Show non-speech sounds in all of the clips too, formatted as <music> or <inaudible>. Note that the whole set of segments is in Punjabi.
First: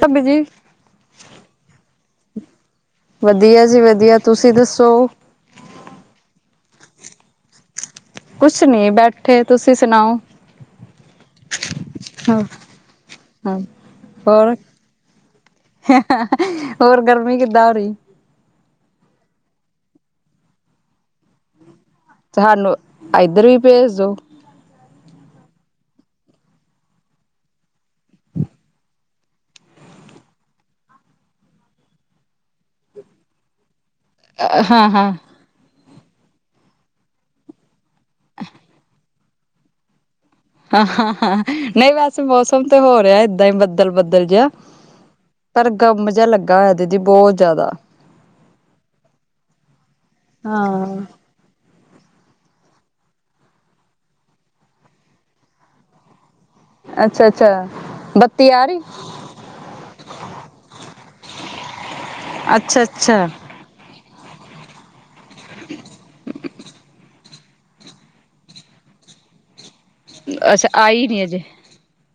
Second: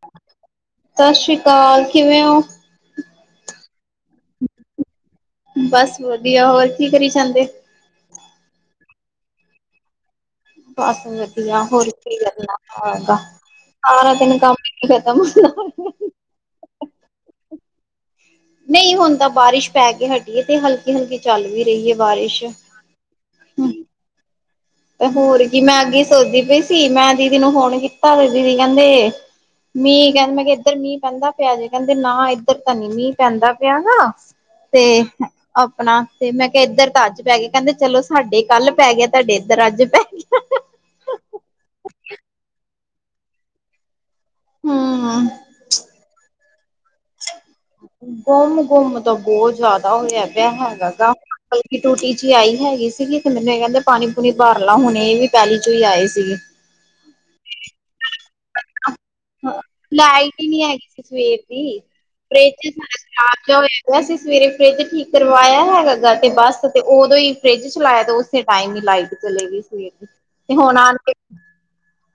ਭਾਬੀ ਜੀ। ਸਤਿ ਸ੍ਰੀ ਅਕਾਲ ਕਿਵੇਂ ਹੋ? ਵਧੀਆ ਜੀ-ਵਧੀਆ, ਤੁਸੀਂ ਦੱਸੋਂ? ਬੱਸ ਵਧੀਆ, ਹੋਰ ਕੀ ਕਰੀ ਜਾਂਦੇ? ਕੁੱਝ ਨਹੀਂ, ਬੈਠੇ, ਤੁਸੀਂ ਸੁਣਾਓ? ਬੱਸ ਵਧੀਆ, ਹੋਰ ਕੀ ਹਾਂ ਕਰਨਾ ਹੈਗਾ? ਹਾਂ, ਸਾਰਾ ਦਿਨ ਕੰਮ ਹੋਰ ਹੀ ਨਹੀਂ ਖ਼ਤਮ ਹੁੰਦਾ, ਹਾ-ਹਾ। ਹੋਰ ਗਰਮੀ ਕਿੱਦਾਂ ਹੋ ਰਹੀ? ਨਹੀਂ ਹੁਣ ਤਾਂ ਬਾਰਿਸ਼ ਪੈ ਕੇ ਹਟੀ ਏ ਤੇ ਹਲਕੀ-ਹਲਕੀ ਚੱਲ ਵੀ ਰਹੀ ਹੈ ਬਾਰਿਸ਼। ਸਾਨੂੰ ਇੱਧਰ ਵੀ ਭੇਜ ਦੋ। ਤੇ ਹੋਰ ਕੀ ਮੈਂ ਅੱਗੇ ਹੀ ਸੋਚਜੀ ਪਈ ਸੀ, ਮੈਂ ਦੀਦੀ ਨੂੰ ਫ਼ੋਨ ਕੀਤਾ ਤੇ ਦੀਦੀ ਕਹਿੰਦੇ ਮੀਂਹ ਕਹਿੰਦੇ, ਮੈਂ ਕਿਹਾ ਇੱਧਰ ਮੀਂਹ ਪੈਂਦਾ ਪਿਆ ਜੇ ਕਹਿੰਦੇ ਨਾ, ਇੱਧਰ ਤਾਂ ਨਹੀਂ ਮੀਂਹ ਪੈਂਦਾ ਪੈਗਾ। ਹਾਂ ਤੇ ਹਾਂ ਆਪਣਾ ਤੇ ਮੈਂ ਕਿਹਾ ਇੱਧਰ ਤਾਂ ਅੱਜ ਪੈ ਗਿਆ, ਕਹਿੰਦੇ ਚਲੋ ਸਾਡੇ ਕੱਲ੍ਹ ਪੈ ਗਿਆ, ਤੁਹਾਡੇ ਇੱਧਰ ਅੱਜ ਪੈ ਗਿਆ। ਹਾਂ-ਹਾਂ-ਹਾਂ, ਨਹੀਂ ਵੈਸੇ ਮੌਸਮ ਤੇ ਹੋ ਰਿਹਾ ਇੱਦਾਂ ਹੀ ਬੱਦਲ-ਬੱਦਲ ਜਿਹਾ। ਹੂੰ। ਪਰ ਘੁੰਮ ਜਿਹਾ ਲੱਗ ਕਦੀ ਬਹੁਤ <unintelligible> ਘੁੰਮ-ਘੁੰਮ ਤਾਂ ਬਹੁਤ ਜਿਆਦਾ ਹੋਇਆ ਪਿਆ ਹੈਗਾ ਹਾਂ ਗਾ। ਬਲਕੀ ਟੂਟੀ ਚ ਆਈ ਹੈਗੀ ਸੀਗੀ ਤੇ ਮੈਂਨੂੰ ਇਹ ਕਹਿੰਦੇ ਪਾਣੀ-ਪੂਣੀ ਭਰ ਲਾ ਹੁਣੇ ਇਹ ਵੀ ਪੈਲੀ ਚੋਂ ਹੀ ਆਏ ਸੀਗੀ। ਅੱਛਾ-ਅੱਛਾ, ਬੱਤੀ ਆ ਰਹੀ? ਹਾਂ, ਲਾਈਟ ਹੀ ਨੀ ਹੈਗੀ ਸੀ ਸਵੇਰ ਦੀ, ਫਰਿੱਜ ਅੱਛਾ ਸਾਡਾ ਅੱਛਾ ਖਰਾਬ ਜਿਹਾ ਹੋਇਆ। ਅਸੀ ਸਵੇਰੇ ਫਰਿੱਜ ਠੀਕ ਕਰਵਾਇਆ ਹੈਗਾ ਗਾ ਤੇ ਬੱਸ ਤੇ ਉਦੋਂ ਹੀ ਫਰਿੱਜ ਚਲਾਇਆ ਤੇ ਉਸੇ ਟਾਈਮ ਹੀ ਲਾਈਟ ਚਲੇ ਗਈ ਸੀ ਤੇ ਅੱਛਾ ਹੁਣ ਆਣ ਆਈ ਕੇ ਨੀ ਅਜੇ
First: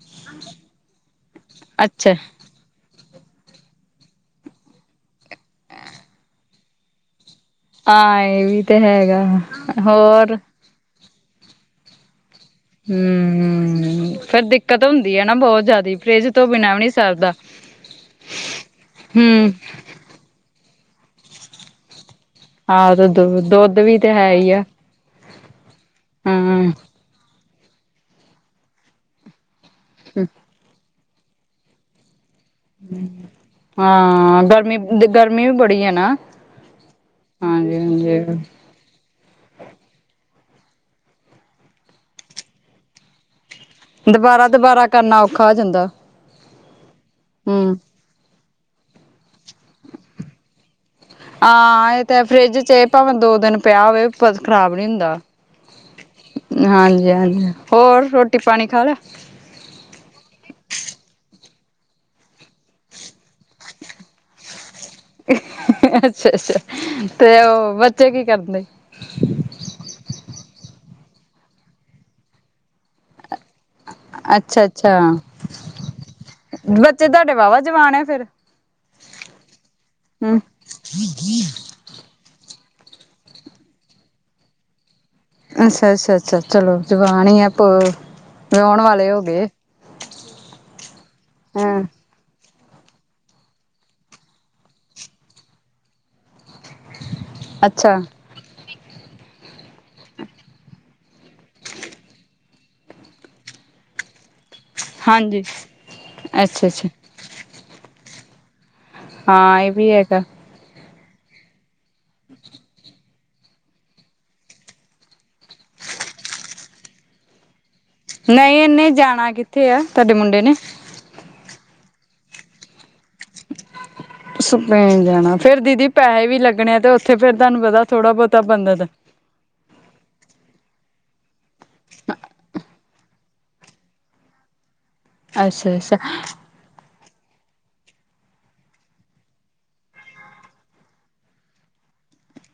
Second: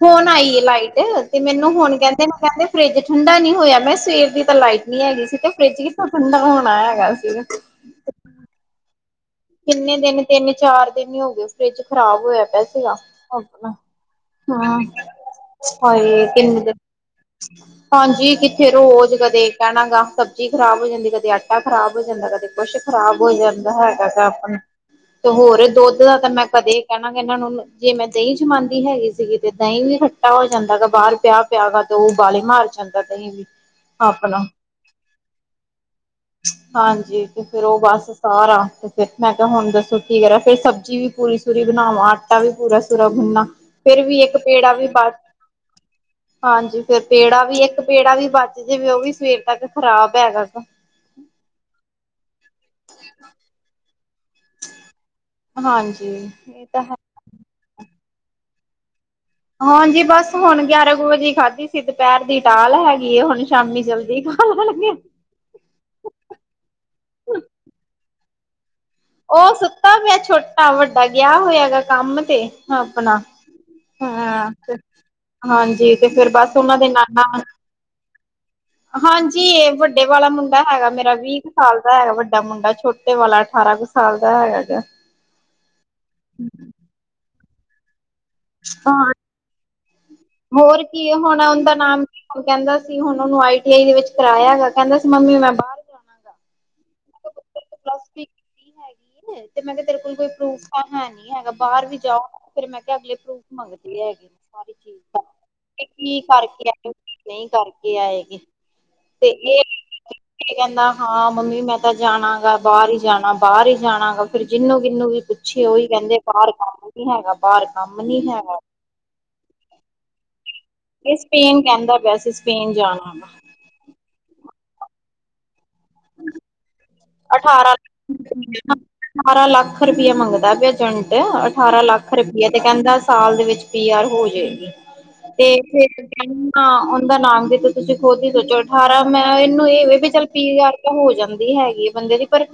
ਹੁਣ ਆਈ ਏ ਲਾਈਟ ਤੇ ਮੈਨੂੰ ਹੁਣ ਅੱਛਾ ਉਹ ਕਹਿੰਦੇ ਫਰਿੱਜ ਠੰਢਾ ਨਹੀਂ ਹੋਇਆ, ਮੈਂ ਸਵੇਰ ਦੀ ਤਾਂ ਲਾਈਟ ਨੀ ਹੈਗੀ ਸੀ ਤੇ ਫਰਿੱਜ ਕਿਥੋਂ ਠੰਢਾ ਹੋਣਾ ਹੈਗਾ ਸੀਗਾ। ਆਹ, ਇਹ ਵੀ ਤੇ ਹੈਗਾ। ਕਿੰਨੇ ਦਿਨ, ਹੋਰ ਤਿੰਨ-ਚਾਰ ਦਿਨ ਹੀ ਹੋ ਗਏ, ਫਰਿੱਜ ਖ਼ਰਾਬ ਹੋਇਆ ਪਿਆ ਸੀਗਾ, ਆਪਣਾ। ਹੂੰ ਫੇਰ ਹਾਂ, ਦਿੱਕਤ ਹੁੰਦੀ ਹੈ ਨਾ ਬਹੁਤ ਜ਼ਿਆਦਾ ਹਾਏ, ਫਰਿਜ ਤੋਂ ਕਿੰਨੇ ਦਿਨ ਬਿਨਾਂ ਵੀ ਨੀ ਸਰਦਾ। ਹਾਂਜੀ, ਕਿੱਥੇ ਰੋਜ਼ ਕਦੇ ਹੂੰ ਕਹਿਣਾ ਗਾ, ਸਬਜ਼ੀ ਖਰਾਬ ਹੋ ਜਾਂਦੀ, ਕਦੇ ਆਟਾ ਖ਼ਰਾਬ ਹੋ ਜਾਂਦਾ, ਕਦੇ ਕੁਝ ਆਹ ਤੇ ਖਰਾਬ ਹੋ ਦੁ ਜਾਂਦਾ ਦੁੱਧ ਵੀ ਤੇ ਹੈਗਾ। ਹੈ ਹੀ ਆਪਣਾ ਆ ਤੇ ਹੋਰ ਦੁੱਧ ਦਾ ਤਾਂ ਮੈਂ ਹਾਂ। ਕਦੇ ਕਹਿਣਾ ਕਿ ਇਹਨਾਂ ਨੂੰ, ਜੇ ਮੈਂ ਦਹੀਂ ਜਮਾਂਦੀ ਹੈਗੀ ਸੀਗੀ ਤੇ ਦਹੀਂ ਵੀ ਖੱਟਾ ਹੋ ਜਾਂਦਾ ਹੈਗਾ ਬਾਹਰ ਪਿਆ। ਪਿਆ ਹੈਗਾ ਤੇ ਉਬਾਲੇ ਮਾਰ ਜਾਂਦਾ ਦਹੀਂ ਵੀ। ਹਾਂ, ਆਪਣਾ ਗਰਮੀ-ਗਰਮੀ ਵੀ ਬੜੀ ਹੈਨਾ। ਹਾਂਜੀ, ਤੇ ਫਿਰ ਉਹ ਬੱਸ ਸਾਰਾ ਤੇ ਮੈਂ ਕਿਹਾ ਹੁਣ ਦੱਸੋ ਕੀ ਕਰਾਂ? ਫੇਰ ਸਬਜ਼ੀ ਵੀ ਪੂਰੀ-ਸੂਰੀ ਬਣਾਵਾਂ, ਆਟਾ ਵੀ ਪੂਰਾ-ਸੂਰਾ ਗੁਣਨਾ। ਫਿਰ ਵੀ ਇੱਕ ਪੇੜਾ ਵੀ ਦੁਬਾਰਾ-ਦੁਬਾਰਾ ਬੱਚ ਕਰਨਾ ਔਖਾ ਹੋ ਜਾਂਦਾ ਹਾਂਜੀ, ਫਿਰ ਪੇੜਾ ਵੀ, ਹੂੰ। ਇੱਕ ਪੇੜਾ ਵੀ ਬੱਚ ਜਾਵੇ, ਉਹ ਵੀ ਸਵੇਰ ਤੱਕ ਖ਼ਰਾਬ ਹੈਗਾ ਗਾ। ਹਾਂ, ਇਹ ਤੇ ਹੈ, ਫਰਿੱਜ ਚ ਭਾਵੇਂ ਦੋ ਦਿਨ ਪਿਆ ਹੋਵੇ। ਫਿਰ ਖ਼ਰਾਬ ਨੀ ਹੁੰਦਾ, ਹਾਂਜੀ ਇਹ ਤਾਂ ਹੈ ਹਾਂਜੀ-ਹਾਂਜੀ। ਹੋਰ, ਰੋਟੀ ਪਾਣੀ ਖਾ ਲਿਆ? ਹਾਂਜੀ, ਬੱਸ ਹੁਣ ਗਿਆਰਾਂ ਕੁ ਵਜੇ ਖਾਧੀ ਸੀ, ਦੁਪਹਿਰ ਦੀ ਟਾਲ ਹੈਗੀ ਏ, ਹੁਣ ਸ਼ਾਮੀ ਜਲਦੀ ਖਾਣ ਲੱਗੇ ਆ। ਅੱਛਾ-ਅੱਛਾ, ਤੇ ਉਹ ਬੱਚੇ ਕੀ ਕਰਦੇ? ਉਹ ਸੁੱਤਾ ਪਿਆ ਛੋਟਾ, ਵੱਡਾ ਗਿਆ ਹੋਇਆ ਹੈਗਾ ਕੰਮ ਤੇ ਆਪਣਾ। ਹਾਂ, ਤੇ ਅੱਛਾ-ਅੱਛਾ ਹਾਂਜੀ, ਤੇ ਫਿਰ ਬੱਸ ਉਹਨਾਂ ਦੇ ਬੱਚੇ ਤੁਹਾਡੇ ਨਾਲ-ਨਾਲ ਵਾਹਵਾ ਜਵਾਨ ਹੈ ਫੇਰ ਹਾਂਜੀ, ਇਹ ਵੱਡੇ ਵਾਲਾ ਹਮ ਮੁੰਡਾ ਹੈਗਾ ਮੇਰਾ ਵੀਹ ਕੁ ਸਾਲ ਦਾ। ਹੈਗਾ, ਵੱਡਾ ਮੁੰਡਾ ਛੋਟੇ ਵਾਲਾ ਅਠਾਰਾਂ ਕੁ ਸਾਲ ਦਾ ਹੈਗਾ ਹੈ। ਅੱਛਾ-ਅੱਛਾ-ਅੱਛਾ, ਚਲੋ ਜਵਾਨ ਹੀ ਆ। ਵਾਲੇ ਹਾਂ, ਹੋ ਗਏ ਹੋਰ ਕੀ ਹੋਣਾ ਉਹਦਾ ਹਾਂ ਨਾਮ ਕਹਿੰਦਾ ਸੀ ਹੁਣ ਉਹਨੂੰ ਆਈ ਟੀ ਆਈ ਦੇ ਵਿੱਚ ਕਰਾਇਆ ਹੈਾ ਕਹਿੰਦਾ ਸੀ ਮੰਮੀ ਮੈਂ ਬਾਹਰ ਅੱਛਾ ੱਸ ਹੈਗੀ ਤੇ ਮੈਂ ਕਿਹਾ ਤੇਰੇ ਕੋਲ ਕੋਈ ਪਰੂਫ ਤਾਂ ਹੈ ਨੀ ਹੈਗਾ ਬਾਹਰ ਵੀ ਜਾਓ ਫੇਿਰ ਮੈਂ ਕਿਹਾ ਅਗਲੇ ਪ੍ਰੂਫ ਮੰਗਦੀ ਹੈਗੀ ਸ ਚੀਜ਼ ਹਾਂਜੀ ਕੀ ਅੱਛਾ ਕਰਕੇ ਅੱਛਾ ਆਏ ਨਹੀਂ ਕਰਕੇ ਆਏਗੀ ਹਾਂ ਇਹ ਵੀ ਹੈਗਾ ਕੀ ਕਹਿੰਦਾ ਹਾਂ ਮੰਮੀ ਮੈਂ ਤਾਂ ਜਾਣਾ ਗਾ ਬਾਹਰ ਹੀ ਜਾਣਾ ਬਾਹਰ ਹੀ ਜਾਣਾ ਗਾ ਫੇਰ ਜਿਹਨੂੰ ਕਿਿਨੂੰ ਵੀ ਪੁੱਛੇ ਉਹੀ ਕਹਿੰਦੇ ਬਾਹਰ ਨਹੀਂ ਹੈਗਾ ਬਾਹਰ ਕੰਮ ਨੀ ਹੈਗਾ ੇ ਜਾਣਾ ਕੀਤਾ ਕਿੱਥੇ ਆ ਤੁਹਾਡੇ ਮੁੰਡੇ ਨੇ ਇਹ ਸਪੇਨ ਕਹਿੰਦਾ ਪਿਆ ਸੀ ਸਪੇਨ ਜਾਣਾ ਵਾ ਸੁੇ ਜਾਣਾ ਫਰ ਦੀਦੀ ਪੈਸੇ ਵੀ ਲੱਗਣੇ ਆ ਤੇ ਉੱਥੇ ਫੇਿਰ ਤੁਹਾਨੂੰ ਪਤਾ ਥੋੜਾ ਅਠਾਰਾਂ ਬਹੁਤਾ ਬੰਧਤ ਅਠਾਰਾਂ ਲੱਖ ਰੁਪਇਆ ਮੰਗਦਾ ਏਜੰਟ ਅਠਾਰਾਂ ਲੱਖ ਰੁਪਈਆ ਤੇ ਕਹਿੰਦਾ ਸਾਲ ਦੇ ਵਿੱਚ ਪੀ ਆਰ ਹੋ ਜਾਏ ਤੇ ਅੱਛਾ ਅੱਛਾ ਫੇਿਰੂੰ ਹਾਂ ਉਹਦਾ ਨਾਮ ਵੀ ਤੇ ਤੁਸੀਂ ਖੁਦ ਹੀ ਸੋਚੋ ਅਠਾਰਾਂ ਮੈਂ ਇਹਨੂੰ ਇਹ ਵੀ ਵੀ ਚੱਲ ਪੀ ਵਾਰ ਤਾਂ ਹੋ ਜਾਂਦੀ ਹੈਗੀ ਆ ਬੰਦੇ ਦੀ ਪਰ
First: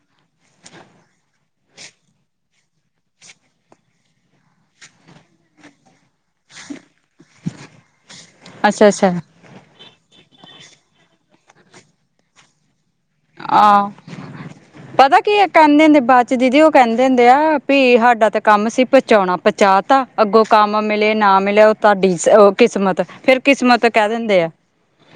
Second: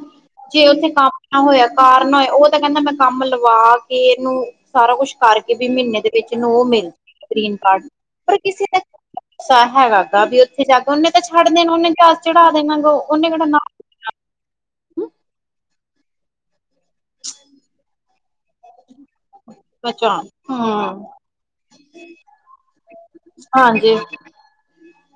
ਜੇ ਉੱਥੇ ਕੰਮ ਨਾ ਹੋਇਆ ਕਾਰ ਨਾ ਹੋਇਆ ਉਹ ਤਾਂ ਕਹਿੰਦਾ ਮੈਂ ਕੰਮ ਲਵਾ ਕੇ ਇਹਨੂੰ ਸਾਰਾ ਕੁਛ ਕਰਕੇ ਵੀ ਮਹੀਨੇ ਦੇ ਵਿੱਚਨ ਉਹ ਮਿਲ ਜਾ ਗ੍ਰੀਨ ਕਾਰਡ ਪਰ ਕਿਸੇ ਅੱਛਾ ਅੱਛਾ ਦਾਾ ਹੈਗਾ ਗਾ ਵੀ ਉੱਥੇ ਜਾ ਕੇਓਨੇ ਤਾਂ ਛੱਡ ਦੇਣਾ ਓਨੇ ਜਾ ਚੜ੍ਹਾ ਦੇਣਾ ਗ ਉਹ ਉਹਨੇ ਕਿਹੜ ਆਹ ਪਤਾ ਕੀ ਆ ਕਹਿੰਦੇ ਹੁੰਦੇ ਬਾਅਦ ਦੀਦੀ ਉਹ ਕਹਿੰਦੇ ਹੁੰਦੇ ਆ ਵੀ ਸਾਡਾ ਤੇ ਕੰਮ ਸੀ ਪਹੁੰਚਾਉਣਾ ਪਹੁੰਚਾ ਤਾ ਬਚਾ ਅੱਗੋਂ ਕੰਮ ਹੂੰ ਮਿਲੇ ਨਾ ਮਿਲੇ ਤੁਹਾਡੀ ਉਹ ਕਿਸਮਤ ਫੇਿਰ ਕਿਸਮਤ ਹਾਂਜੀ ਕਹਿ ਦਿੰਦੇ ਆ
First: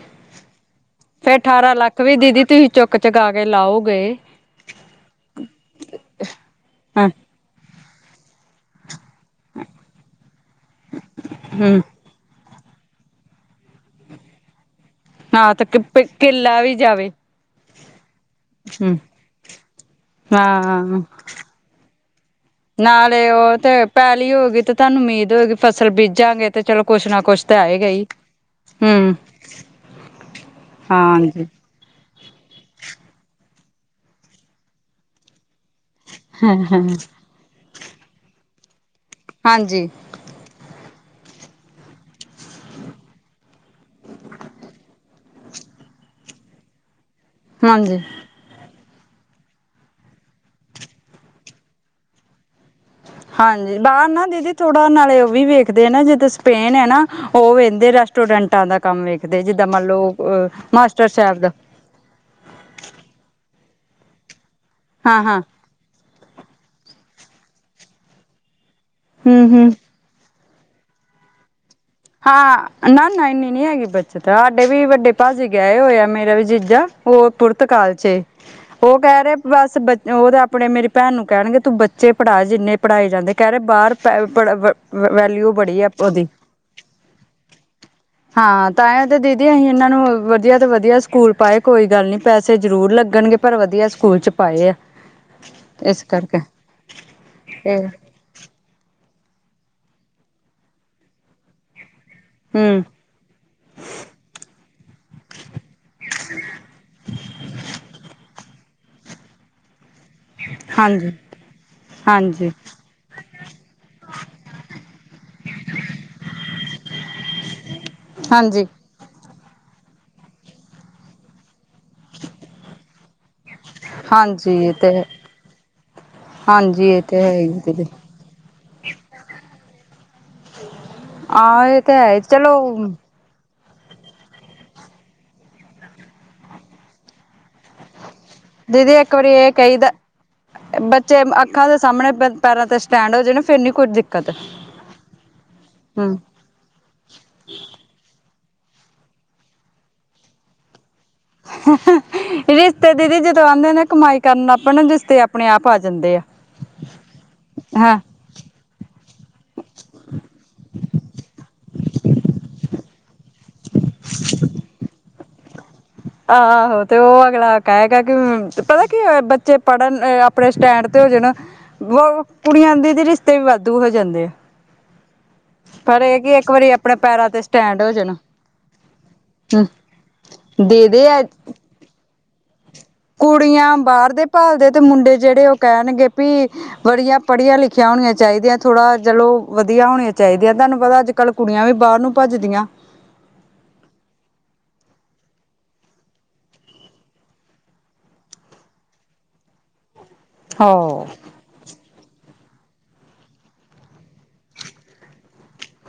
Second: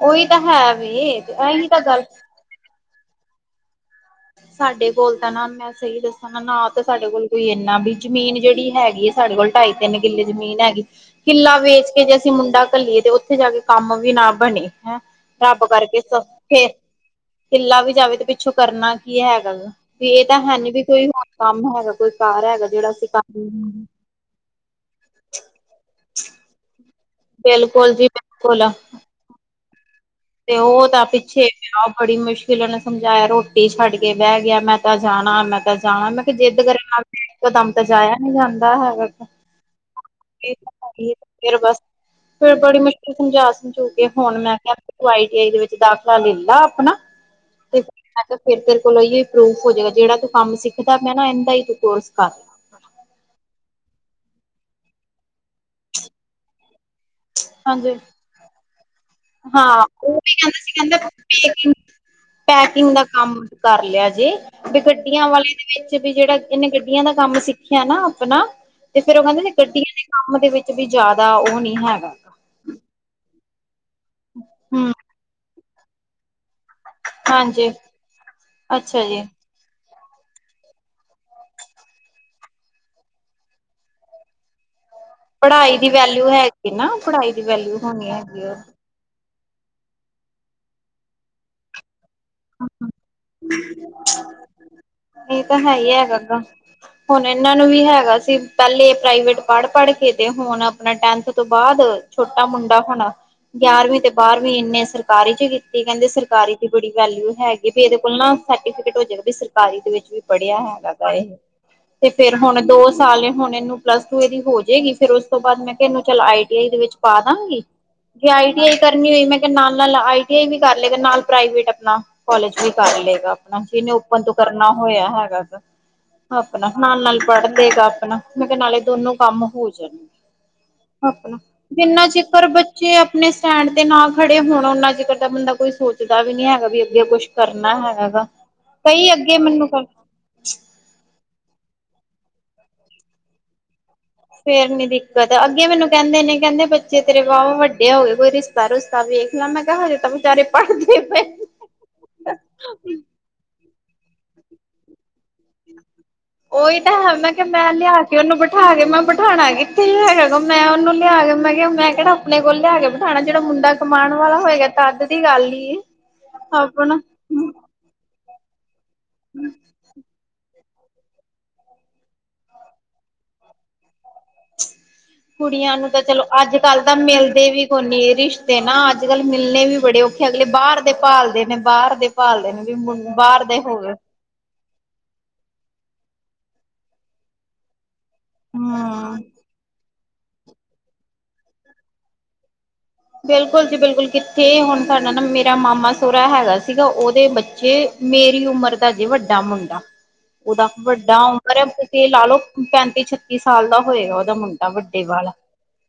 ਉਹੀ ਤਾਂ ਹੈ ਵ ਫੇਰ ਇਹੀ ਅਠਾਰਾਂ ਤਾਂ ਲੱਖ ਗੱਲ ਵੀ ਦੀਦੀ ਤੁਸੀਂ ਚੁੱਕ ਚੁਕਾ ਕੇ ਲਾਓਗੇ ਸਾਡੇ ਕੋਲ ਤਾਂ ਨਾ ਮੈਂ ਸਹੀ ਦੱਸਾਂ ਨਾ ਨਾ ਤਾਂ ਹਾਂ ਸਾਡੇ ਕੋਲ ਕੋਈ ਇਨਾ ਵੀ ਜ਼ਮੀਨ ਜਿਹੜੀ ਹੈਗੀ ਸਾਡੇ ਕੋਲ ਢਾਈ ਤਿੰਨ ਕਿੱਲੇ ਜ਼ਮੀਨ ਹੈਗੀ ਕਿੱਲਾ ਹੂੰ ਵੇਚ ਜੇ ਅਸੀਂ ਮੁੰਡਾ ਘੱਲੀਏ ਤੇ ਉੱਥੇ ਜਾ ਕੇ ਕੰਮ ਵੀ ਨਾ ਬਣੇ ਹੈਂ ਹਾਂ ਰੱਬ ਤੇ ਕਰਕੇ ਫ ਕਿੱਲਾ ਵੀ ਜਾਵੇ ਕਿੱਲਾ ਵੀ ਜਾਵੇ ਤੇ ਪਿੱਛੋਂ ਕਰਨਾ ਹੂੰ ਕੀ ਹੈਗਾ ਵੀ ਇਹ ਤਾਂ ਹੈ ਨੀ ਵੀ ਹਾਂ ਕੋਈ ਹੋਰ ਕੰਮ ਹੈਗਾ ਕੋਈ ਕਾਰ ਹੈਗਾ ਜਿਹੜਾ ਅਸੀਂ ਨਾਲੇ ਕਰ ਉਹ ਤੇ ਪੈਲੀ ਹੋਗੀਈ ਤੇ ਤੁਹਾਨੂੰ ਉਮੀਦ ਹੋਏਗੀ ਫਸਲ ਬੀਜਾਂਗੇ ਤੇ ਚਲੋ ਕੁਛ ਨਾ ਕੁਛ ਤੇ ਆਏਗਾ ਬਿਲਕੁਲ ਹੀ ਜੀ ਬਿਲਕੁਲ ਹਮ ਤੇ ਉਹ ਤਾਂ ਪਿੱਛੇ ਉਹ ਬੜੀ ਮੁਸ਼ਕਿਲ ਨੇ ਸਮਝਾਇਆ ਰੋਟੀ ਛੱਡ ਕੇ ਬਹਿ ਗਿਆ ਮੈਂ ਤਾਂ ਜਾਣਾ ਮੈਂ ਤਾਂ ਜਾਣਾ ਮੈਂ ਜਿੱਦ ਕਰਨ ਨਾਲ ਇੱਕ ਦਮ ਤੇ ਜਾਇਆ ਨ ਜਾਂਦਾ ਹੈਗਾ ਹਾਂਜੀ ਫਿਰ ਬਸ ਫਿਰ ਬੜੀ ਮੁਸ਼ਕਿਲ ਸਮਝਾ ਸਮਝੂ ਕੇ ਹੋੁਣ ਮੈਂ ਕਿਹਾ ਤ ਆਈ ਟੀ ਆਈ ਦੇ ਵਿੱਚ ਦਾਖਲਾ ਲੈ ਲ ਆਪਣਾ ਤੇ ਮੈਂ ਹਾਂਜੀ ਕਿਹਾ ਫ਼ਿਰ ਤੇਰੇ ਕੋਲੋਂ ਇ ਪ੍ਰੂਫ ਹੋ ਜਾਏਗਾ ਜਿਹੜਾ ਤੂੰ ਕੰਮ ਸਿੱਖਦਾ ਮੈਂ ਨਾ ਇਹਦਾ ਹੀ ਤੂੰ ਕੋਰਸ ਕਰ ਹਾਂਜੀ ਬਾਹਰ ਨਾ ਦੀਦੀ ਥੋੜਾ ਨਾਲੇ ਉਹ ਵੀ ਵੇਖਦੇ ਨਾ ਜਿੱਦੋਂ ਸਪੇਨ ਹੈ ਨਾ ਉਹ ਵਹਿੰਦੇ ਹਾਂਜੀ ਰੈਸਟੋਰੈਂਟਾਂ ਦਾ ਕੰਮ ਵੇਖਦੇ ਜਿੱਦਾਂ ਹਾਂ ਮੰਨ ਲਓ ਉਹ ਵੀ ਮਾਸਟਰ ਕਹਿੰਦਾ ਸਾਹਿਬ ਸੀ ਦਾ ਕਹਿੰਦਾ ਪੈਕਿੰਗ ਦਾ ਕੰਮ ਕਰ ਲਿਆ ਜੇ ਬ ਹਾਂ ਗੱਡੀਆਂ ਹਾਂ ਵਾਲੇ ਵਿੱਚ ਵੀ ਜਿਹੜਾ ਇਹਨੇ ਗੱਡੀਆਂ ਦਾ ਕੰਮ ਸਿੱਖਿਆ ਨਾ ਆਪਣਾ ਤੇ ਫੇਰ ਉਹ ਹੂੰ ਕਹਿੰਦੇ ਹੂੰ ਗੱਡੀਆਂ ਦੇ ਕੰਮ ਦੇ ਵਿੱਚ ਵੀ ਜ਼ਿਆਦਾ ਉਹ ਨੀ ਹੈਗਾ ਹਾਂ ਨਾ ਨਾ ਇੰਨੀ ਨਹੀਂ ਹੈਗੀ ਬੱਚਤ ਸਾਡੇ ਵੀ ਹਮ ਵੱਡੇ ਭਾਅ ਜੇ ਗਿਆਏ ਹੋਇਆ ਮੇਰਾ ਵੀ ਜੀਜਾ ਉਹ ਹਾਂਜੀ ਪੁਰਤਗਾਲ ਚ ਉਹ ਅੱਛਾ ਕਹਿ ਜੀ ਰਹੇ ਬਸ ਬੱਚ ਉਹ ਤਾਂ ਆਪਣੇ ਮੇਰੀ ਭੈਣ ਨੂੰ ਕਹਿਣਗੇ ਤੂੰ ਬੱਚੇ ਪੜ੍ਹਾ ਜਿੰਨੇ ਪੜ੍ਹਾਏ ਜਾਂਦੇ ਕਹਿ ਰਹੇ ਬਾਹਰ ਪ ਪੜ ਵੈਲਿਊ ਪੜ੍ਹਾਈ ਬੜੀ ਦੀ ਹੈ ਉਹਦੀ ਵੈਲਿਊ ਹੈਗੀ ਨਾ ਪੜ੍ਹਾਈ ਦੀ ਵੈਲਿਊ ਹੋਣੀ ਏ। ਹਾਂ ਤਾਂ ਇਹ ਤੇ ਦੀਦੀ ਇਹਨਾਂ ਨੂੰ ਵਧੀਆ ਤੋਂ ਵਧੀਆ ਸਕੂਲ ਪਾਏ। ਕੋਈ ਗੱਲ ਨੀ, ਪੈਸੇ ਜ਼ਰੂਰ ਲੱਗਣਗੇ ਪਰ ਵਧੀਆ ਸਕੂਲ ਚ ਪਾਏ ਅ। ਇਹ ਤਾਂ ਹੈ ਹੀ ਐ ਕਰਦਾ, ਹੁਣ ਇਹਨਾਂ ਨੂੰ ਤੇ ਵੀ ਹੈਗਾ ਸੀ ਪਹਿਲੇ ਪ੍ਰਾਈਵੇਟ ਪੜ੍ਹ- ਪੜ੍ਹ ਕੇ ਤੇ ਹੁਣ ਅਪਣੇ ਟੈਂਥ ਤੋਂ ਬਾਦ ਛੋਟਾ ਮੁੰਡਾ ਹੂੰ ਹੁਣ ਗਿਆਰਵੀਂ ਤੇ ਬਾਰਵੀਂ ਇੰਨੇ ਸਰਕਾਰੀ ਚ ਕੀਤੀ, ਕਹਿੰਦੇ ਸਰਕਾਰੀ ਤੇ ਬੜੀ ਵੈਲਿਊ ਹੈਗੀ। ਵੀ ਇਹਦੇ ਕੋਲ ਨਾ ਸਰਟੀਫਿਕੇਟ ਹੋ ਜੇਗਾ ਵੀ ਸਰਕਾਰੀ ਦੇ ਵਿੱਚ ਵੀ ਪੜ੍ਹਿਆ ਹੈਗਾ ਹਾਂਜੀ ਇਹ। ਤੇ ਫੇਰ ਹਾਂਜੀ ਹੁਣ ਦੋ ਸਾਲ ਨੇ, ਹੁਣ ਇਹਨੂੰ ਪਲੱਸ ਟੂ ਇਹਦੀ ਹੋ ਹੈਗੀ। ਫੇਰ ਉਸ ਤੋਂ ਬਾਅਦ ਮੈਂ ਕਿਹਾ ਇਨੂੰ ਚੱਲ ਆਈ ਟੀ ਆਈ ਦੇ ਵਿੱਚ ਪਾ ਦਾਂਗੀ। ਜੇ ਆਈ ਹਾਂਜੀ ਟੀ ਆਈ ਕਰਨੀ ਹੋਈ, ਮੈਂ ਕਿਹਾ ਨਾਲ-ਨਾਲ ਆਈ ਟੀ ਆਈ ਵੀ ਕਰ ਲਏਗਾ, ਨਾਲ ਪ੍ਰਾਈਵੇਟ ਆਪਨਾ ਕੋਲਜ ਵੀ ਕਰ ਲੇਗਾ। ਆਪ ਜਿਨੇ ਓਪਨ ਤੋਂ ਹਾਂਜੀ ਕਰਨਾ ਇਹ ਤੇ ਹੋਇਆ ਹੈਗਾ ਤੇ, ਆਪਣਾ ਹਾਂਜੀ ਇਹ ਨਾਲ- ਨਾਲ ਤੇ ਹੈ ਪੜ੍ਹ ਹੀ ਲੇਗਾ ਦੀਦੀ ਆਪਣਾ। ਮੈਂ ਕਿਹਾ ਨਾਲੇ ਦੋਨੋ ਕੰਮ ਹੋ ਜਾਣਗੇ। ਆਪਣਾ ਹਾਂ ਇਹ ਤੇ ਜਿੰਨਾ ਹੈ ਜਿਕਰ ਚਲੋ ਬੱਚੇ ਅਪ ਅਪਨੇ ਸਟੈਂਡ ਤੇ ਨਾ ਖੜੇ ਹੋਣ, ਉਨਾ ਚਿਕਰ ਤਾਂ ਬੰਦਾ ਕੋਈ ਸੋਚਦਾ ਵੀ ਨੀ ਹੈਗਾ। ਵੀ ਅੱਗੇ ਕੁਛ ਕਰਨਾ ਹੈ ਹੈਗਾ? ਦੀਦੀ, ਕਈ ਇੱਕ ਵਾਰੀ ਅੱਗੇ ਇਹ ਮੈਨੂੰ ਕਹੀਦੈ ਬੱਚੇ ਅੱਖਾਂ ਦੇ ਸਾਹਮਣੇ ਪ ਪੈਰਾਂ ਤੇ ਸਟੈਂਡ ਹੋ ਜਾਣ, ਫਿਰ ਨੀ ਕੁੱਝ ਦਿੱਕ ਫੇਰ ਨੀ ਦਿੱਕਤ, ਅੱਗੇ ਮੈਨੂੰ ਕਹਿੰਦੇ ਨੇ, ਕਹਿੰਦੇ ਬਈ ਬੱਚੇ ਤੇਰੇ ਵਾਵਾ ਵੱਡੇ ਹੋ ਗਏ, ਕੋਈ ਰਿਸ਼ਤਾ- ਰੁਸ਼ਤਾ ਵੇਖ ਲੈ। ਮੈਂ ਕਿਹਾ ਹਜੇ ਤੇ ਬੇਚਾਰੇ ਪੜ੍ਹਦੇ ਪਏ ਹੰ ਹੰ, ਰਿਸ਼ਤੇ ਦੀਦੀ ਜਦੋਂ ਆਉਂਦੇ ਨੇ, ਕਮਾਈ ਕਰਨ ਲੱਗ ਪੈਣ ਨਾ, ਰਿਸ਼ਤੇ ਆਪਣੇ ਆਪ ਆ ਜਾਂਦੇ ਐ। ਓਹੀ ਤਾਂ ਹੈ, ਮੈਂ ਕਿਹਾ ਮੈਂ ਲਿਆ ਕੇ ਉਹਨੂੰ ਬਿਠਾ ਕੇ, ਮੈਂ ਬਿਠਾਣਾ ਕਿੱਥ ਕੀ ਹੈਗਾ, ਮੈਂ ਉਹਨੂੰ ਲਿਆ ਕੇ ਮੈਂ ਕਿਹਾ ਮੈਂ ਕਿਹੜਾ ਆਪਣੇ ਕੋਲ ਲਿਆ ਕੇ ਬਿਠਾਣਾ। ਜਿਹੜਾ ਮੁੰਡਾ ਕਮਾਣ ਵਾਲਾ ਹੋਏਗਾ ਤਾਂ ਤੇ ਕਿ ਗੱਲ ਈ? ਆਹਹੋ ਤੇ ਆਪਣਾ ਉਹ ਅਗਲਾ ਕਹੈਗਾ ਕਿ, ਪਤਾ ਕੀ ਹੋਏ ਬੱਚੇ ਪੜ੍ਹਨ ਅ ਆਪਣੇ ਸਟੈਂਡ ਤੇ ਹੋ ਜਾਣ। ਵੋ ਕੁੜੀਆਂ ਦੇ ਰਿਸ਼ਤੇ ਵੀ ਵਾਧੂ ਹੋ ਜਾਂਦੇ ਆ। ਕੁੜੀਆਂ ਨੂੰ ਤਾਂ ਪਰ ਇਹ ਚਲੋ ਕਿ ਇੱਕ ਅੱਜ ਵਾਰੀ ਕੱਲ ਤਾਂ ਆਪਣੇ ਪੈਰਾਂ ਤੇ ਮਿਲਦੇ ਵੀ ਸਟੈਂਡ ਹੋ ਕੋਨੀ ਜਾਣ ਰਿਸ਼ਤੇ ਨਾ, ਅੱਜ ਕੱਲ ਮਿਲਣੇ ਹਮ ਵੀ ਬੜੇ ਔਖ ਅਗਲੇ ਬਾਰ ਦੇ ਦੇਦੇ ਆ ਭਾਲਦੇ ਨੇ, ਬਾਰ ਦੇ ਭਾਲਦੇ ਨੇ। ਵੀ ਮੁੰ ਬਾਹਰ ਦੇ ਕੁੜੀਆਂ ਹੋਵੇ ਬਾਰ ਦੇ ਭਾਲਦੇ ਤੇ ਮੁੰਡੇ ਜਿਹੜੇ ਉਹ ਕਹਿਣਗੇ ਬਈ ਬੜੀਆਂ ਪੜ੍ਹੀਆਂ ਲਿਖੀਆਂ ਹੋਣੀਆਂ ਚਾਹੀਦੀਆਂ, ਥੋੜਾ ਹੂੰ ਚਲੋ ਵਧੀਆ ਹੋਣੀਆਂ ਚਾਹੀਦੀਆਂ। ਤੁਹਾਨੂੰ ਪਤਾ ਅੱਜ ਕੱਲ ਕੁੜੀਆਂ ਵੀ ਬਾਹਰ ਨੂੰ ਭੱਜਦੀਆਂ। ਬਿਲਕੁਲ ਜੀ ਬਿਲਕੁਲ। ਕਿੱਥੇ ਏ ਹੁਣ ਸਾਡਾ ਨਾ ਮੇਰਾ ਮਾਮਾ ਸੋਰਾ ਹੈਗਾ ਸੀਗਾ, ਉਹਦੇ ਬੱਚੇ ਮੇਰੀ ਉਮਰ ਦਾ ਜੇ ਵੱਡਾ ਮੁੰਡਾ, ਉਹਦਾ ਹੋ ਵੱਡਾ <unintelligible> ਏ ਲਾ ਲੋਓ ਪੈਂਤੀ- ਛੱਤੀ ਸਾਲ ਦਾ ਹੋਏਗਾ ਉਹਦਾ ਮੁੰਡਾ ਵੱਡੇ ਵਾਲਾ।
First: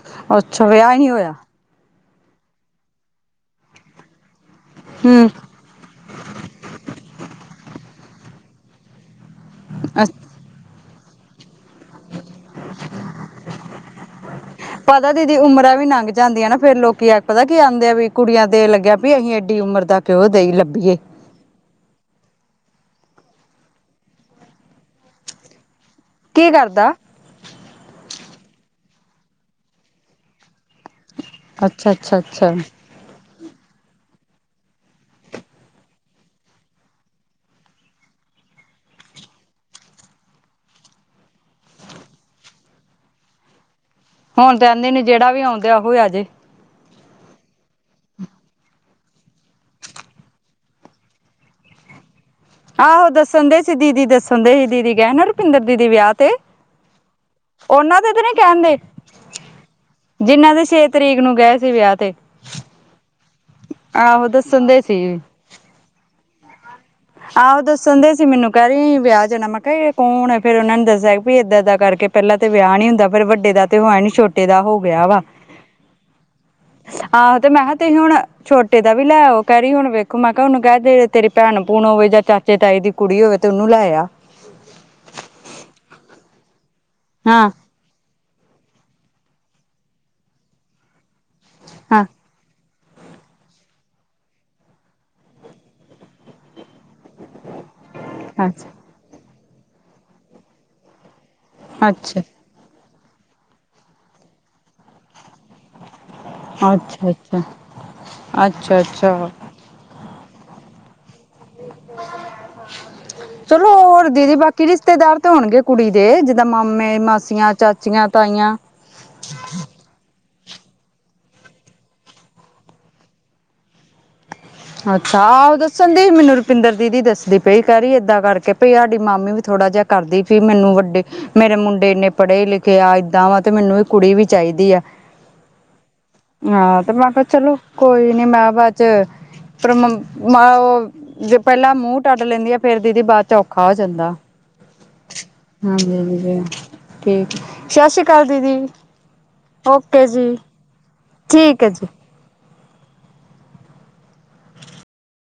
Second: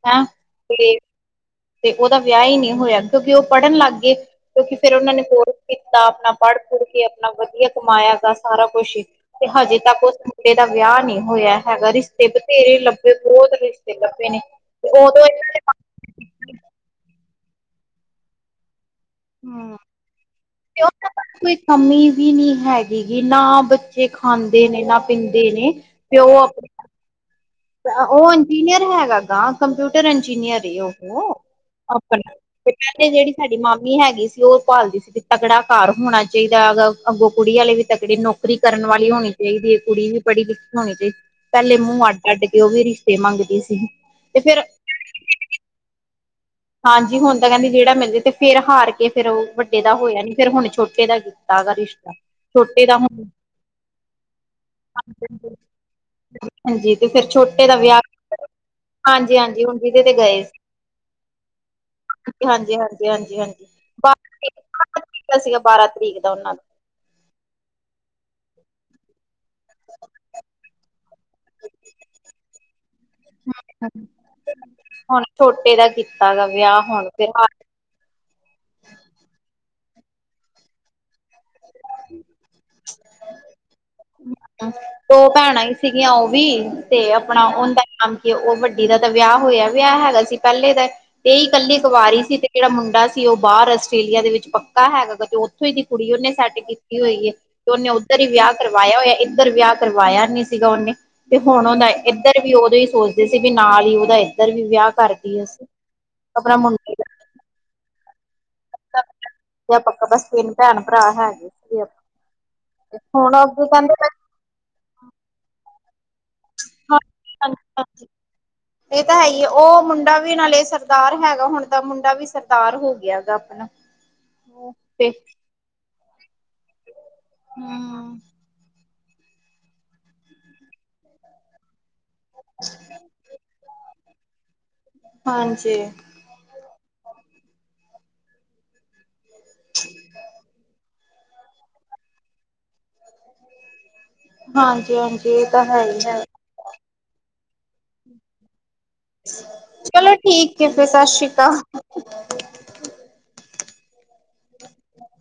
ਹੈਂ, ਅੱਛਾ ਵਿਆਹ ਤੇ ਹੀ ਨਹੀਂ ਹੋਇਆ ਤੇ ਉਹਦਾ ਵਿਆਹ ਹੀ ਨਹੀਂ ਹੋਇਆ। ਕਿਉਂਕਿ ਉਹ ਪੜ੍ਹਨ ਲੱਗ ਗਏ, ਕਿਉਂਕਿ ਫੇਰ ਉਹਨਾਂ ਨੇ ਹੂੰ ਕੋਰ ਸ ਕੀਤਾ, ਆਪਣਾ ਪੜ੍ਹ- ਪੁੜ ਕੇ ਆਪਣਾ ਵਧੀਆ ਕਮਾਇਆ ਦਾ ਸਾਰਾ ਕੁਛ ਹੀ, ਤੇ ਹਜੇ ਤੱਕ ਉਸ ਮੁੰ ਡੇ ਦਾ ਵਿਆਹ ਨਹੀਂ ਹੋਇਆ। ਹੈਗਾ। ਰਿਸ਼ਤੇ ਬਥੇਰੇ ਲੱਭੇ, ਬਹੁਤ ਰਿਸ਼ਤੇ ਲੱਭੇ ਨੇ। ਤੇ ਪਤਾ ਉਦੋਂ ਦੀਦੀ ਇਹਨਾਂ ਦੇ <unintelligible> ਉਮਰਾਂ ਵੀ ਲੰਘ ਜਾਂਦੀਆਂ ਨਾ, ਫੇਰ ਲੋਕੀ ਆ ਪਤਾ ਕੀ ਆਉਂਦੇ ਆ ਵੀ, ਕੁੜੀਆਂ ਤੇ ਲੱਗਿਆ ਵੀ ਅਸੀਂ ਏਡੀ ਹਮ ਉਮਰ ਦਾ ਕਿਉਂ ਦਈ ਕਿਉਂ ਲੱਭੀਏ? ਕੋਈ ਕਮੀ ਵੀ ਨਹੀਂ ਹੈਗੀਗੀ। ਨਾ ਬੱਚੇ ਖਾਂਦੇ ਨੇ, ਨਾ ਪੀਂਦੇ ਨੇ। ਤੇ ਉਹ ਕੀ ਆਪ ਕਰਦਾ ਉਹ ਇੰਜੀਨੀਅਰ ਹੈਗਾ ਗਾ। ਕੰਪਿਊਟਰ ਇੰਜੀਨੀਅਰ ਏ ਓ। ਉਹ ਅੱਛਾ ਅੱਛਾ ਆਪਣੇ ਅੱਛਾ ਪਹਿਲੇ ਜਿਹੜੀ ਸਾਡੀ ਮਾਮੀ ਹੈਗੀ ਸੀ, ਉਹ ਭਾਲਦੀ ਸੀ ਵੀ ਤਗੜਾ ਘਰ ਹੋਣਾ ਚਾਹੀਦਾ, ਅਗ ਅੱਗੋਂ ਕੁੜੀ ਵਾਲੇ ਵੀ ਤਕੜੀ ਨੌਕਰੀ ਕਰਨ ਵਾਲੀ ਹੋਣੀ ਚਾਹੀਦੀ ਏ, ਕੁੜੀ ਵੀ ਪੜੀ ਲਿਖੀ ਹੋਣੀ ਚਾਹੀਦੀ। ਪਹਿਲੇ ਮੂੰਹ ਅੱਡ ਸਾਡੇ ਤੇ ਉਹ ਵੀ ਰਿਸ਼ਤੇ ਮੰਗਦੀ ਸੀ। ਤੇ ਹੁਣ ਫੇਰ ਤਾਂ ਆਂਦੇ ਨੇ ਜਿਹੜਾ ਵੀ ਆਉਂਨਡਿਆ ਉਹੋ ਆ ਜੇ। ਹਾਂਜੀ, ਹੁਣ ਤਾਂ ਕਹਿੰਦੇ ਜਿਹੜਾ ਮਿਲਦੇ। ਤੇ ਫੇਰ ਹਾਰ ਕੇ ਫੇਰ ਉਹ ਵੱਡੇ ਦਾ ਹੋਇਆ ਨੀ ਫ਼ਿਰ ਹੁਣ ਛੋਟੇ ਦਾ ਤਗਾਰੀ <unintelligible> ਇਸ਼ ਆਹੋ ਦੱਸਣ ਦੇ ਸੀ ਦੀਦੀ ਦੱਸਣ ਦੇ ਸੀ ਦੀਦੀ ਕਹਿਣ ਰੁਪਿੰਦਰ ਦੀਦੀ ਵਿਆਹ ਤੇ ਹਾਂਜੀ ਤੇ ਫਿਰ ਛੋਟੇ ਦਾ ਵਿਆਹ ਉਹਨਾਂ ਦੇ ਤੇ ਨੀ ਕਹਿੰਦੇ ਹਾਂਜੀ ਹਾਂਜੀ ਹੁਣ ਜਿਹਦੇ ਤੇ ਗਏ ਜਿੰਨਾਂ ਸੀ ਦੇ ਛੇ ਤਰੀਕ ਨੂੰ ਗਏ ਸੀ ਵਿਆਹ ਤੇ ਹਾਂਜੀ ਹਾਂਜੀ ਹਾਂਜੀ ਹਾਂਜੀ ਆਹੋ ਬਾਰਾਂ ਦੱਸਣ ਦੇ ਸੀ ਬਾਂ ਤਰੀਕ ਦਾ ਸੀਗਾ ਬਾਰਾਂ ਤਰੀਕ ਦਾ ਉਹਨਾਂ ਦਾ ਆਹੋ ਦੱਸਣ ਡਈ ਸੀ ਮੈਨੂੰ ਕਹਿ ਰਹੀ ਵਿਆਹ ਜਾਣਾ ਮ ਨਹੀਂ ਕੌਣ ਫੇਰ ਉਹਨਾ ਨੂੰ ਦੱਸਿਆ ਵੀ ਇਦਾਂ ਏਦਾਂ ਕਰਕੇ ਪਹਿਲਾਂ ਤੇ ਵਿਆਹ ਨੀ ਹੁੰਦਾ ਫਿਰ ਵੱਡੇ ਦਾ ਤੇ ਹੋਇਆ ਨੀ ਛੋਟਾ ਛੋਟੇ ਦਾ ਹੋ ਗਿਆ ਵਾ। ਹੁਣ ਛੋਟੇ ਦਾ ਕੀਤਾ ਗ ਵਿਆਹ ਹੁਣ ਫਿਰ ਆਹੋ ਤੇ ਮੈਂ ਕਿਹਾ ਤੁਸੀਂ ਹੁਣ ਛੋਟੇ ਦਾ ਵੀ ਲੈ ਆਉ ਕਹਿ ਰਹੀ ਹੁਣ ਵੇਖੋ ਮੈਂ ਕਿਹਾ ਉਹਨੂੰ ਕਹਿ ਦੇ ਤੇਰੀ ਭੈਣ ਭੂਣ ਹੋਵੇ ਜਾਂ ਚਾਚੇ ਤਾਏ ਦੀ ਕੁੜੀ ਹੋਵੇ ਤੇ ਉਹਨੂੰ ਲੈ ਆ। ਦੋ ਭੈਣਾਂ ਹੀ ਸੀਗੀਆਂ ਉਹ ਵੀ ਤੇ ਆਪਣਾ ਹਾਂ ਉਹਦਾ ਨਾਮ ਕਿ ਉਹ ਵੱਡੀ ਦਾ ਤਾਂ ਵਿਆਹ ਹੋਇਆ ਪਿਆ ਹੈਗਾ ਸੀ ਪਹਿਲੇ ਤਾਂ ਤੇ ਹੀ ਇਕੱਲੀ ਹਾਂ ਕਵਾਰੀ ਸੀ ਤੇ ਜਿਹੜਾ ਮੁੰਡਾ ਕਿ ਉਹ ਬਾਹਰ ਆਸਟ੍ਰੇਲੀਆ ਦੇ ਵਿੱਚ ਪੱਕਾ ਹੈਗਾ ਕਦੇ ਉੱਥੋਂ ਹੀ ਦੀ ਕੁੜੀ ਉਹਨੇ ਸੈੱਟ ਕੀਤੀ ਹੋਈ ਹੈ। ਉਹਨੇ ਉੱਧਰ ਹੀ ਵਿਆਹ ਅੱਛਾ ਕਰਵਾਇਆ ਹੋਇਆ ਇੱਧਰ ਵਿਆਹ ਕਰਵਾਇਆ ਨਹੀਂ ਸੀਗਾ ਉਹਨੇ। ਤੇ ਹੁਣ ਉਹਦਾ ਅੱਛਾ ਇੱਧਰ ਵੀ ਉਦੋਂ ਹੀ ਸੋਚਦੇ ਸੀ ਵੀ ਨਾਲ ਹੀ ਓਦਾ ਇੱਧਰ ਵੀ ਵਿਆਹ ਕਰਕੇ। ਅੱਛਾ, ਅੱਛਾ, ਅੱਛਾ, ਅੱਛਾ। ਤੇ ਪੱਕਾ ਬਸ ਤਿੰਨ ਭੈਣ ਭਰਾ ਹੈਗੇ ਸੀਗੇ ਹੁਣ ਅਗੇ ਕਹਿੰਦੇ। ਕੀ ਰਿਸ਼ਤੇਦਾਰ ਤੇ ਹੋਣਗੇ ਕੁੜੀ ਦੇ ਜਿੱਦਾਂ ਮਾਮੇ ਹਾਂਜੀ ਮਾਸੀਆਂ ਹਾਂਜੀ ਚਾਚੀਆਂ ਤਾਈਆਂ। ਇਹ ਤਾਂ ਹੈ ਹੀ ਹੈ ਉਹ ਮੁੰਡਾ ਵੀ ਨਾਲੇ ਸਰਦਾਰ ਹੈਗਾ ਹੁਣ ਤਾਂ ਮੁੰਡਾ ਵੀ ਸਰਦਾਰ ਹੋ ਗਿਆ ਹੈਗਾ ਆਪਣਾ ਤੇ ਅੱਛਾ ਆਹੋ ਦੱਸਣ ਦੀ ਮੈਨੂੰ ਰੁਪਿੰਦਰ ਦੀਦੀ ਦੱਸਦੀ ਪਈ ਕਹਿ ਰਹੀ ਹਮ ਏਦਾਂ ਕਰਕੇ। ਸਾਡੀ ਮਾਮੀ ਵੀ ਥੋੜਾ ਜਿਹਾ ਕਰਦੀ ਸੀ ਮੈਨੂੰ ਵੱਡੇ ਮੇਰੇ ਮੁੰਡੇ ਨੇ। ਪੜ੍ਹੇ ਲਿਖੇ ਆ ਏਦਾਂ ਵਾ ਤੇ ਮੈਨੂੰ ਵੀ ਕੁੜੀ ਵੀ ਚਾਹੀਦੀ ਆ। ਹਾਂਜੀ। ਹਾਂ ਤੇ ਮੈਂ ਕਿਹਾ ਚਲੋ ਕੋਈ ਨੀ ਮੈਂ ਕਿਹਾ ਅੱਜ। ਫ ਉਹ ਪਹਿਲਾਂ ਮੂੰਹ ਟੱਟ ਲੈਂਦੀ ਆ ਫੇਰ ਦੀਦੀ ਬਾਅਦ ਚ ਔਖਾ ਹੋ ਜਾਂਦਾ। ਹਾਂਜੀ, ਹਾਂਜੀ ਇਹ ਤਾਂ ਹੈ ਹਾਂਜੀ ਹੀ ਹੈ। ਦੀਦੀ ਠੀਕ ਹੈ, ਸਤਿ ਸ੍ਰੀ ਅਕਾਲ ਦੀਦੀ। ਓਕੇ ਚਲੋ ਜੀ ਠੀਕ ਆ ਫਿਰ ਸਤਿ ਸ਼੍ਰੀ ਅਕਾਲ। ਠੀਕ ਹੈ ਜੀ